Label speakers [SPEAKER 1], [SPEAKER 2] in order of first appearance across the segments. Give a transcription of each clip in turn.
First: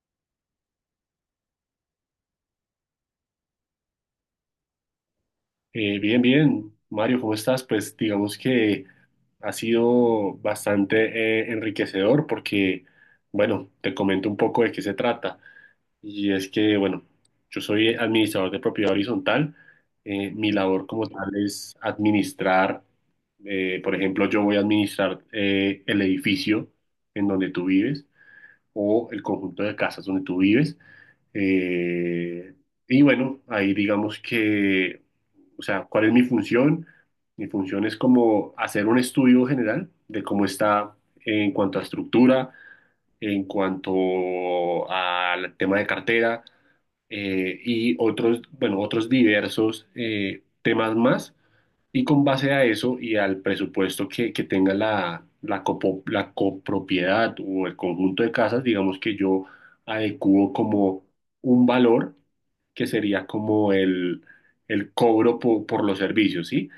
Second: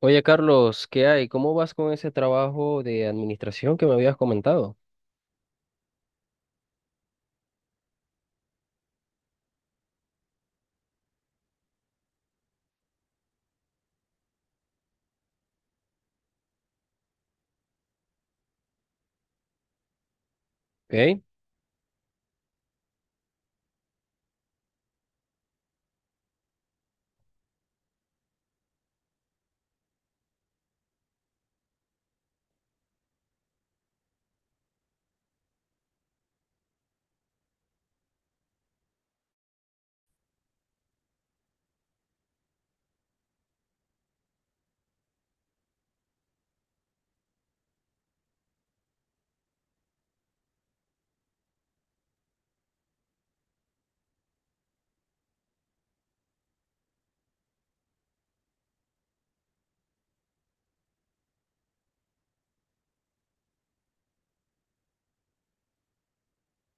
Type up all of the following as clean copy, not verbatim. [SPEAKER 1] Oye, Carlos, ¿qué hay? ¿Cómo vas con ese trabajo de administración que me habías comentado?
[SPEAKER 2] Bien, bien. Mario, ¿cómo estás? Pues digamos que ha sido bastante enriquecedor porque, bueno, te comento un poco de qué se trata. Y es que, bueno, yo soy administrador de propiedad horizontal. Mi labor como
[SPEAKER 1] ¿Ok?
[SPEAKER 2] tal es administrar, por ejemplo, yo voy a administrar el edificio en donde tú vives o el conjunto de casas donde tú vives. Eh, y bueno, ahí digamos que... O sea, ¿cuál es mi función? Mi función es como hacer un estudio general de cómo está en cuanto a estructura, en cuanto al tema de cartera y otros, bueno, otros diversos temas más y con base a eso y al presupuesto que tenga la copropiedad o el conjunto de casas, digamos que yo adecuo como un valor que sería como el cobro por los servicios, ¿sí?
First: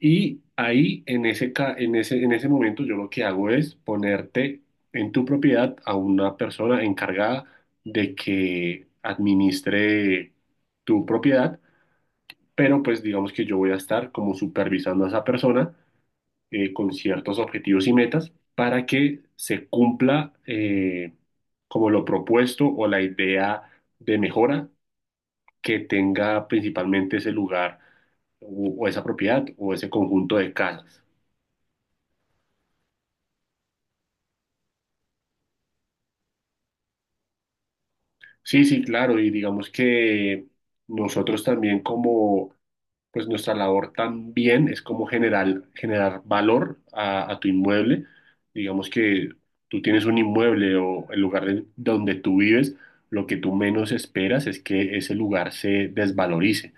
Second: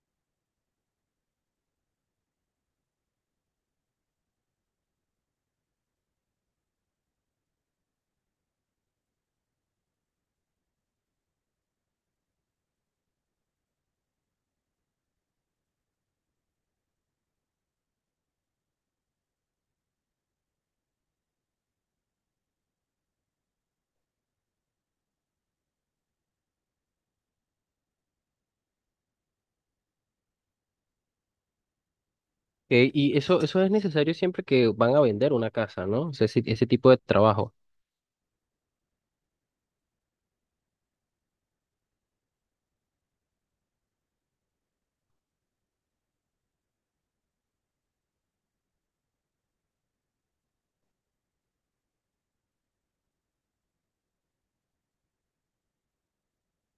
[SPEAKER 2] Y ahí en ese, ca- en ese momento yo lo que hago es ponerte en tu propiedad a una persona encargada de que administre tu propiedad, pero pues digamos que yo voy a estar como supervisando a esa persona con ciertos objetivos y metas para que se cumpla como lo propuesto o la idea de mejora que tenga principalmente ese lugar o esa propiedad o ese conjunto de casas.
[SPEAKER 1] Y eso es necesario siempre que van a vender una casa, ¿no? O sea, ese tipo de trabajo.
[SPEAKER 2] Sí, sí, claro, y digamos que nosotros también, como pues nuestra labor también es como generar valor a tu inmueble. Digamos que tú tienes un inmueble o el lugar donde tú vives, lo que tú menos esperas es que ese lugar se desvalorice,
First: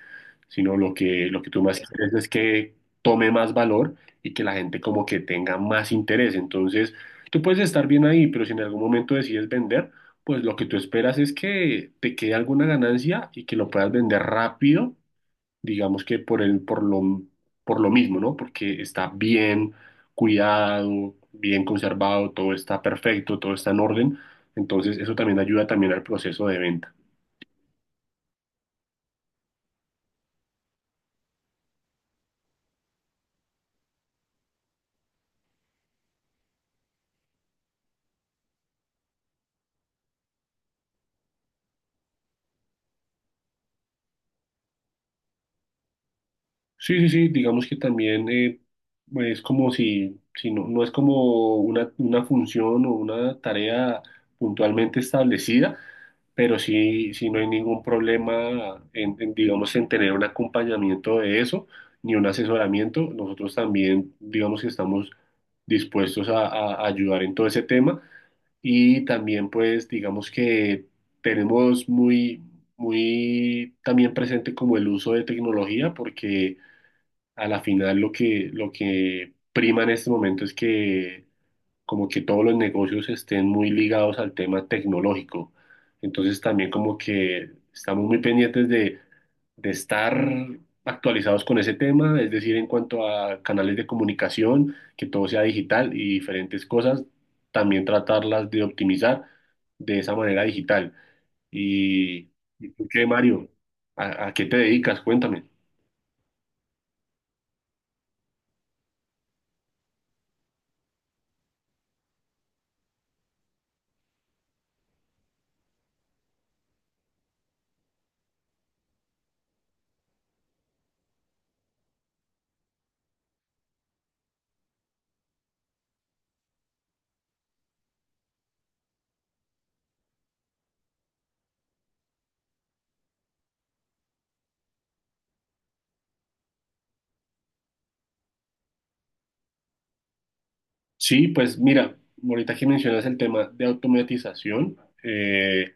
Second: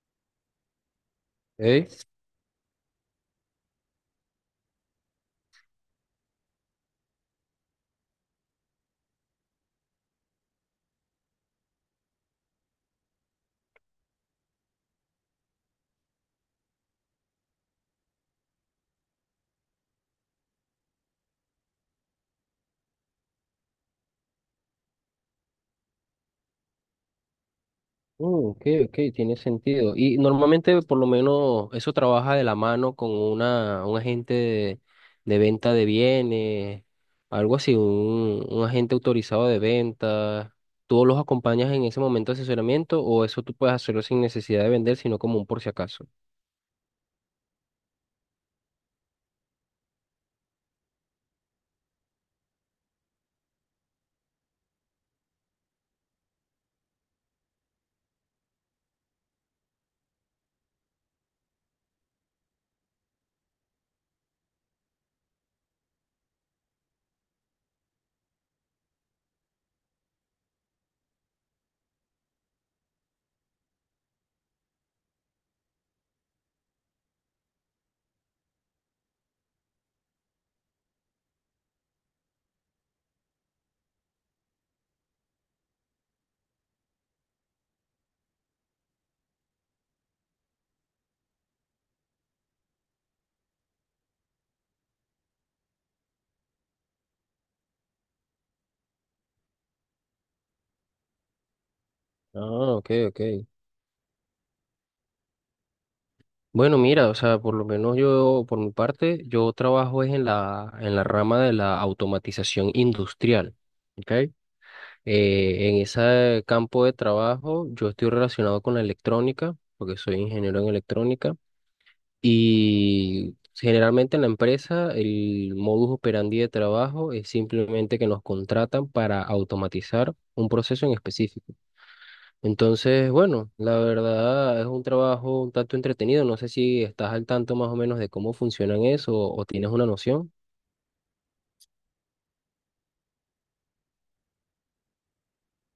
[SPEAKER 2] sino lo que tú más
[SPEAKER 1] ¿Ok?
[SPEAKER 2] quieres es que tome más valor y que la gente como que tenga más interés. Entonces, tú puedes estar bien ahí, pero si en algún momento decides vender, pues lo que tú esperas es que te quede alguna ganancia y que lo puedas vender rápido, digamos que por lo mismo, ¿no? Porque está bien cuidado, bien conservado, todo está perfecto, todo está en orden. Entonces, eso también ayuda también al proceso de venta.
[SPEAKER 1] Mm, ok, ok, tiene sentido. Y normalmente, por lo menos, eso trabaja de la mano con un agente de venta de bienes, algo así, un agente autorizado de venta. ¿Tú los acompañas en ese momento de asesoramiento o eso tú puedes hacerlo sin necesidad de vender, sino como un por si acaso?
[SPEAKER 2] Sí, sí, sí, digamos que también es como si, si no, no es como una función o una tarea puntualmente establecida, pero sí, sí, no hay ningún problema digamos, en tener un acompañamiento de eso, ni un asesoramiento. Nosotros también, digamos que estamos dispuestos a ayudar en todo ese tema. Y también, pues, digamos que tenemos muy también presente como el uso de tecnología, porque a la final lo que prima en este momento es que como que todos los negocios estén muy ligados al tema tecnológico. Entonces también como que estamos muy pendientes de estar actualizados con ese tema, es decir, en cuanto a canales de comunicación, que todo sea digital y diferentes cosas, también tratarlas de optimizar de esa manera digital. ¿Y, ¿Y
[SPEAKER 1] Ah,
[SPEAKER 2] tú
[SPEAKER 1] ok,
[SPEAKER 2] qué,
[SPEAKER 1] ok.
[SPEAKER 2] Mario? A qué te dedicas? Cuéntame.
[SPEAKER 1] Bueno, mira, o sea, por lo menos yo, por mi parte, yo trabajo es en en la rama de la automatización industrial, ¿ok? En ese campo de trabajo yo estoy relacionado con la electrónica, porque soy ingeniero en electrónica, y generalmente en la empresa el modus operandi de trabajo es simplemente que nos contratan para automatizar un proceso en específico. Entonces, bueno, la verdad es un trabajo un tanto entretenido. No sé si estás al tanto más o menos de cómo funcionan eso o tienes una noción.
[SPEAKER 2] Sí, pues mira, ahorita que mencionas el tema de automatización, eh,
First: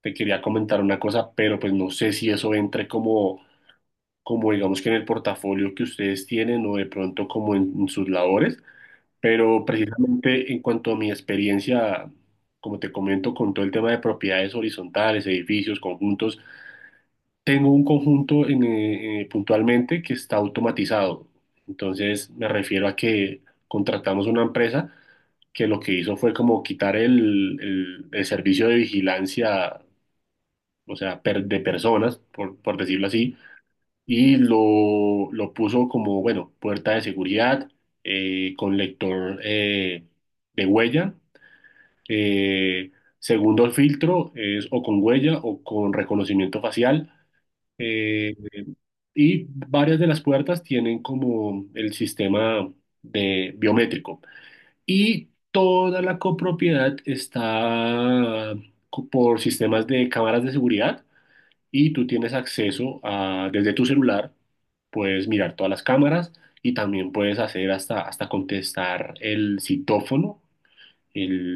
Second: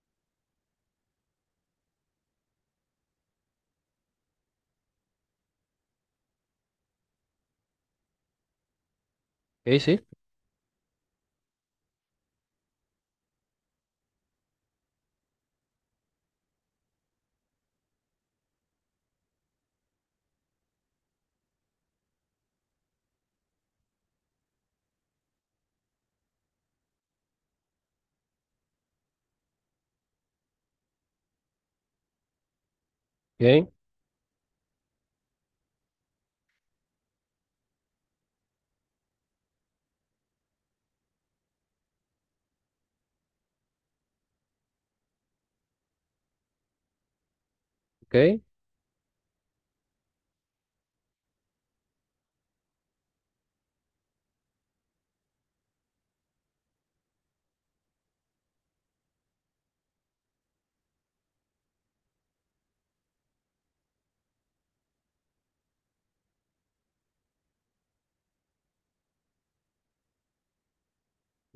[SPEAKER 2] te quería comentar una cosa, pero pues no sé si eso entre como, como digamos que en el portafolio que ustedes tienen o de pronto como en sus labores, pero
[SPEAKER 1] Sí, sí,
[SPEAKER 2] precisamente en cuanto a mi experiencia, como te comento, con todo el tema de propiedades horizontales, edificios, conjuntos, tengo un conjunto en, puntualmente, que está automatizado. Entonces me refiero a que contratamos una empresa que lo que hizo fue como quitar el servicio de vigilancia, o sea, de personas, por decirlo así,
[SPEAKER 1] ok,
[SPEAKER 2] y lo puso como, bueno, puerta de seguridad, con lector de huella. Eh, segundo filtro es o con huella o con reconocimiento facial. Eh,
[SPEAKER 1] ok,
[SPEAKER 2] y varias de las puertas tienen como el sistema de biométrico. Y toda la copropiedad está por sistemas de cámaras de seguridad, y tú tienes acceso a, desde tu celular, puedes mirar todas las cámaras y también puedes hacer hasta contestar el citófono.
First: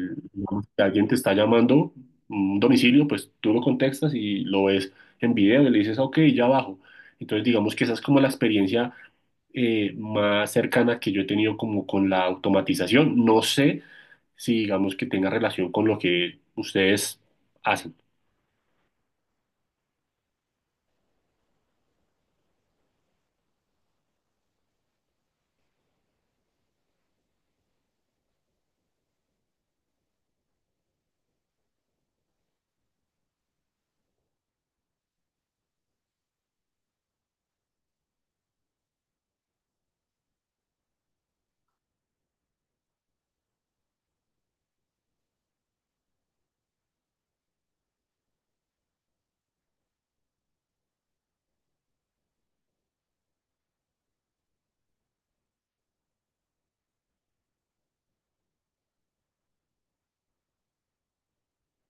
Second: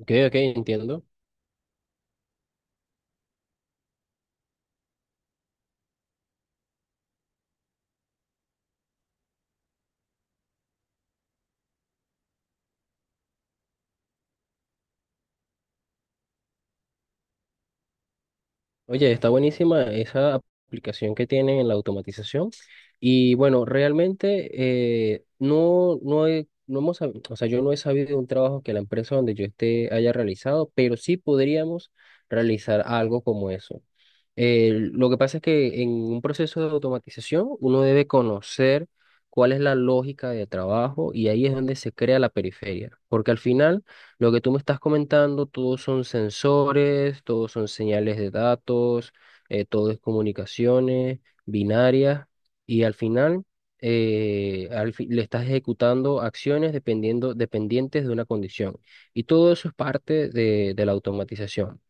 [SPEAKER 1] ok, ok,
[SPEAKER 2] digamos, que
[SPEAKER 1] entiendo.
[SPEAKER 2] alguien te está llamando un domicilio, pues tú lo contestas y lo ves en video y le dices, ok, ya bajo. Entonces digamos que esa es como la experiencia más cercana que yo he tenido como con la automatización. No sé si digamos que tenga relación con lo que ustedes hacen.
[SPEAKER 1] Oye, está buenísima esa aplicación que tienen en la automatización. Y bueno, realmente no hemos sabido, o sea, yo no he sabido de un trabajo que la empresa donde yo esté haya realizado, pero sí podríamos realizar algo como eso. Lo que pasa es que en un proceso de automatización uno debe conocer cuál es la lógica de trabajo y ahí es donde se crea la periferia, porque al final, lo que tú me estás comentando, todos son sensores, todos son señales de datos, todo es comunicaciones binarias y al final le estás ejecutando acciones dependientes de una condición. Y todo eso es parte de la automatización.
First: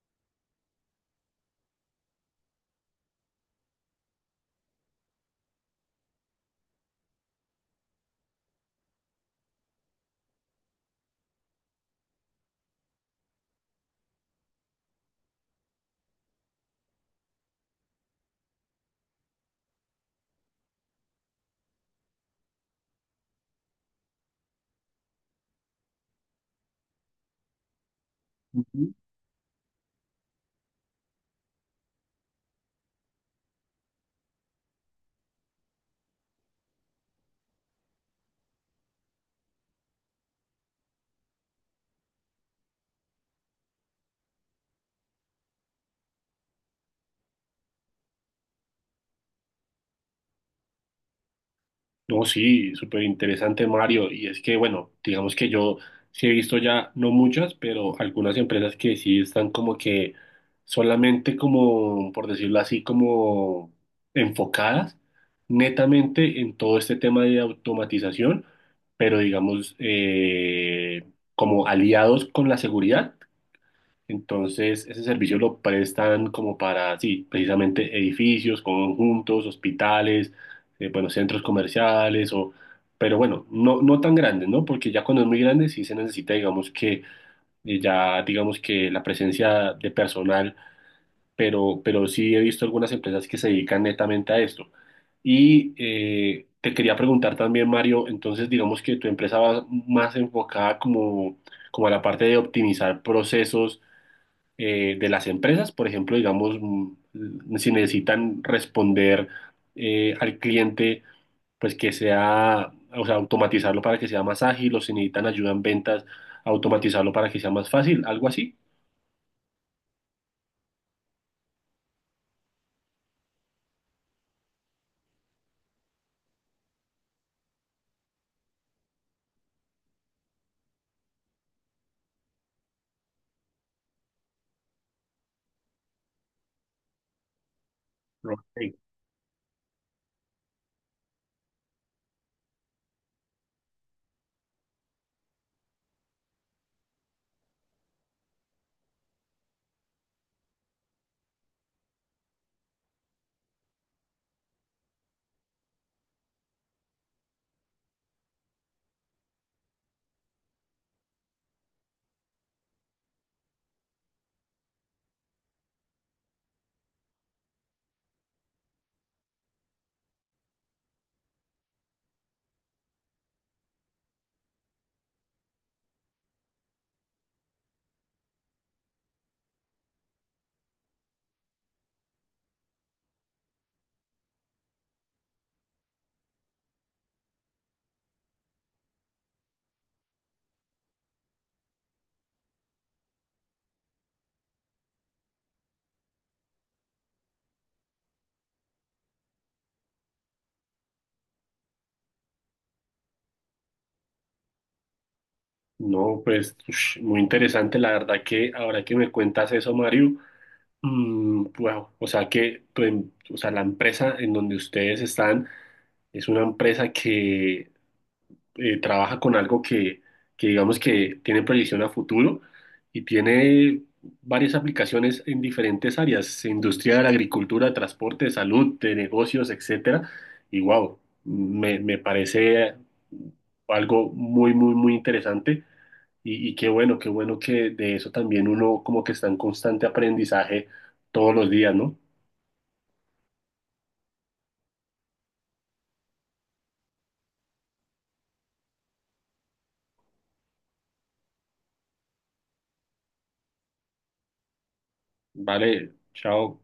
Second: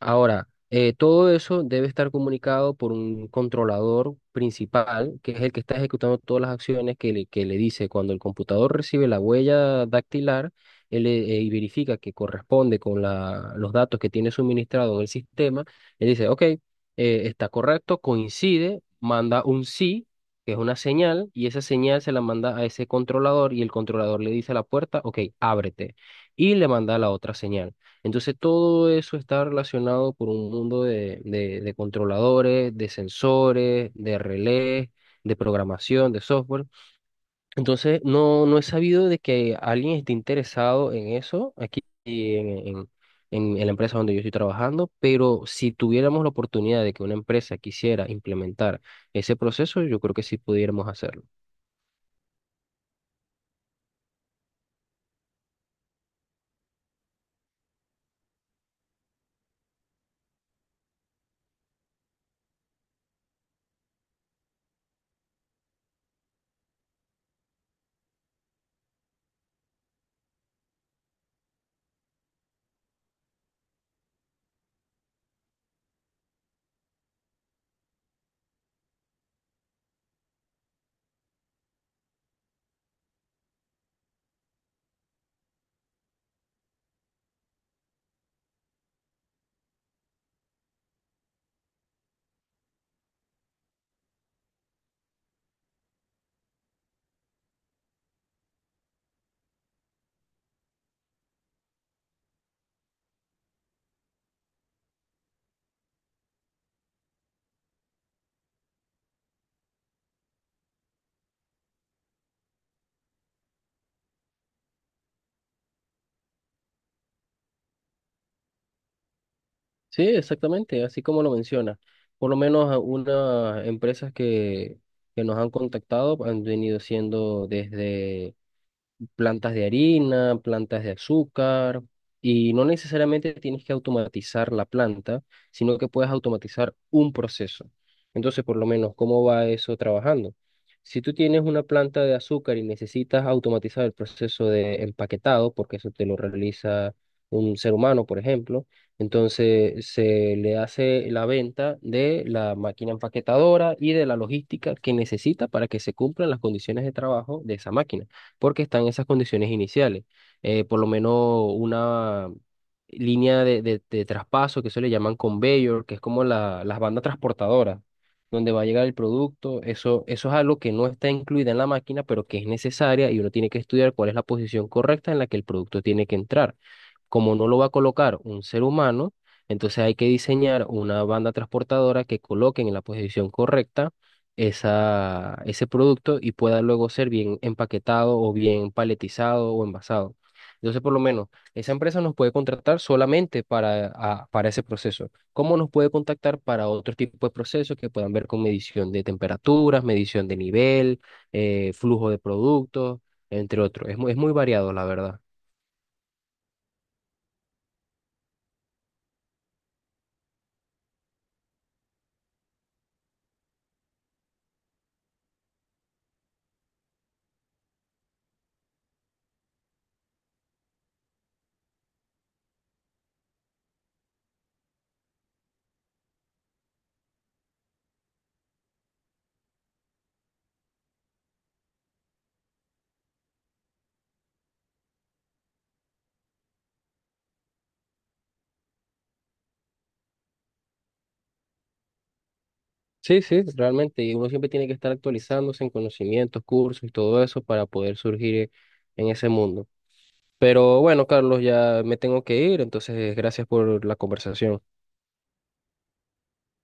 [SPEAKER 1] Ahora, todo eso debe estar comunicado por un controlador principal, que es el que está ejecutando todas las acciones que que le dice. Cuando el computador recibe la huella dactilar, él verifica que corresponde con los datos que tiene suministrado en el sistema, él dice, ok, está correcto, coincide, manda un sí, que es una señal, y esa señal se la manda a ese controlador y el controlador le dice a la puerta, ok, ábrete, y le manda la otra señal. Entonces todo eso está relacionado por un mundo de, de controladores, de sensores, de relés, de programación, de software. Entonces no, no he sabido de que alguien esté interesado en eso aquí en la empresa donde yo estoy trabajando, pero si tuviéramos la oportunidad de que una empresa quisiera implementar ese proceso, yo creo que sí pudiéramos hacerlo.
[SPEAKER 2] No, sí, súper interesante, Mario. Y es que, bueno, digamos que yo sí he visto ya, no muchas, pero algunas empresas que sí están como que solamente como, por decirlo así, como enfocadas netamente en todo este tema de automatización, pero digamos, como aliados con la seguridad. Entonces, ese servicio lo prestan como para, sí, precisamente edificios, conjuntos, hospitales, bueno, centros comerciales, o, pero bueno, no tan grandes, ¿no? Porque ya cuando es muy grande sí se necesita, digamos que ya, digamos que la presencia de personal, pero sí he visto algunas empresas que se dedican netamente a esto. Y te quería preguntar también, Mario, entonces digamos que tu empresa va más enfocada como, como a la parte de optimizar procesos de las empresas, por ejemplo, digamos, mm, si necesitan responder al cliente, pues que sea, o sea, automatizarlo para que sea más ágil, o si necesitan ayuda en ventas, automatizarlo para que sea más fácil, algo así.
[SPEAKER 1] Sí, exactamente, así como lo menciona. Por lo menos a unas empresas que nos han contactado han venido siendo desde plantas de harina, plantas de azúcar, y no necesariamente tienes que automatizar la planta, sino que puedes automatizar un proceso. Entonces, por lo
[SPEAKER 2] Ok.
[SPEAKER 1] menos, ¿cómo va eso trabajando? Si tú tienes una planta de azúcar y necesitas automatizar el proceso de empaquetado, porque eso te lo realiza un ser humano, por ejemplo, entonces se le hace la venta de la máquina empaquetadora y de la logística que necesita para que se cumplan las condiciones de trabajo de esa máquina porque están en esas condiciones iniciales. Por lo menos una línea de, de traspaso que se le llaman conveyor, que es como las bandas transportadoras, donde va a llegar el producto. Eso es algo que no está incluida en la máquina, pero que es necesaria y uno tiene que estudiar cuál es la posición correcta en la que el producto tiene que entrar. Como no lo va a colocar un ser humano, entonces hay que diseñar una banda transportadora que coloquen en la posición correcta ese producto y pueda luego ser bien empaquetado o bien paletizado o envasado. Entonces, por lo menos, esa empresa nos puede contratar solamente para, para ese proceso. ¿Cómo nos puede contactar para otro tipo de procesos que puedan ver con medición de temperaturas, medición de nivel, flujo de productos, entre otros? Es muy variado, la verdad.
[SPEAKER 2] No, pues ush, muy interesante, la verdad, que ahora que me cuentas eso, Mario, mm, wow, o sea que o sea, la empresa en donde ustedes están es una empresa que trabaja con algo que digamos que tiene proyección a futuro y tiene varias aplicaciones en diferentes áreas, industria de la agricultura, transporte, salud, de negocios, etcétera. Y wow, me parece algo muy interesante. Y qué bueno que de eso también uno como que está en constante aprendizaje todos los días, ¿no?
[SPEAKER 1] Sí, sí, realmente, y uno siempre tiene que estar actualizándose en conocimientos, cursos y todo eso para poder surgir en ese mundo. Pero bueno, Carlos, ya me tengo que ir, entonces gracias por la conversación.
[SPEAKER 2] Vale, chao.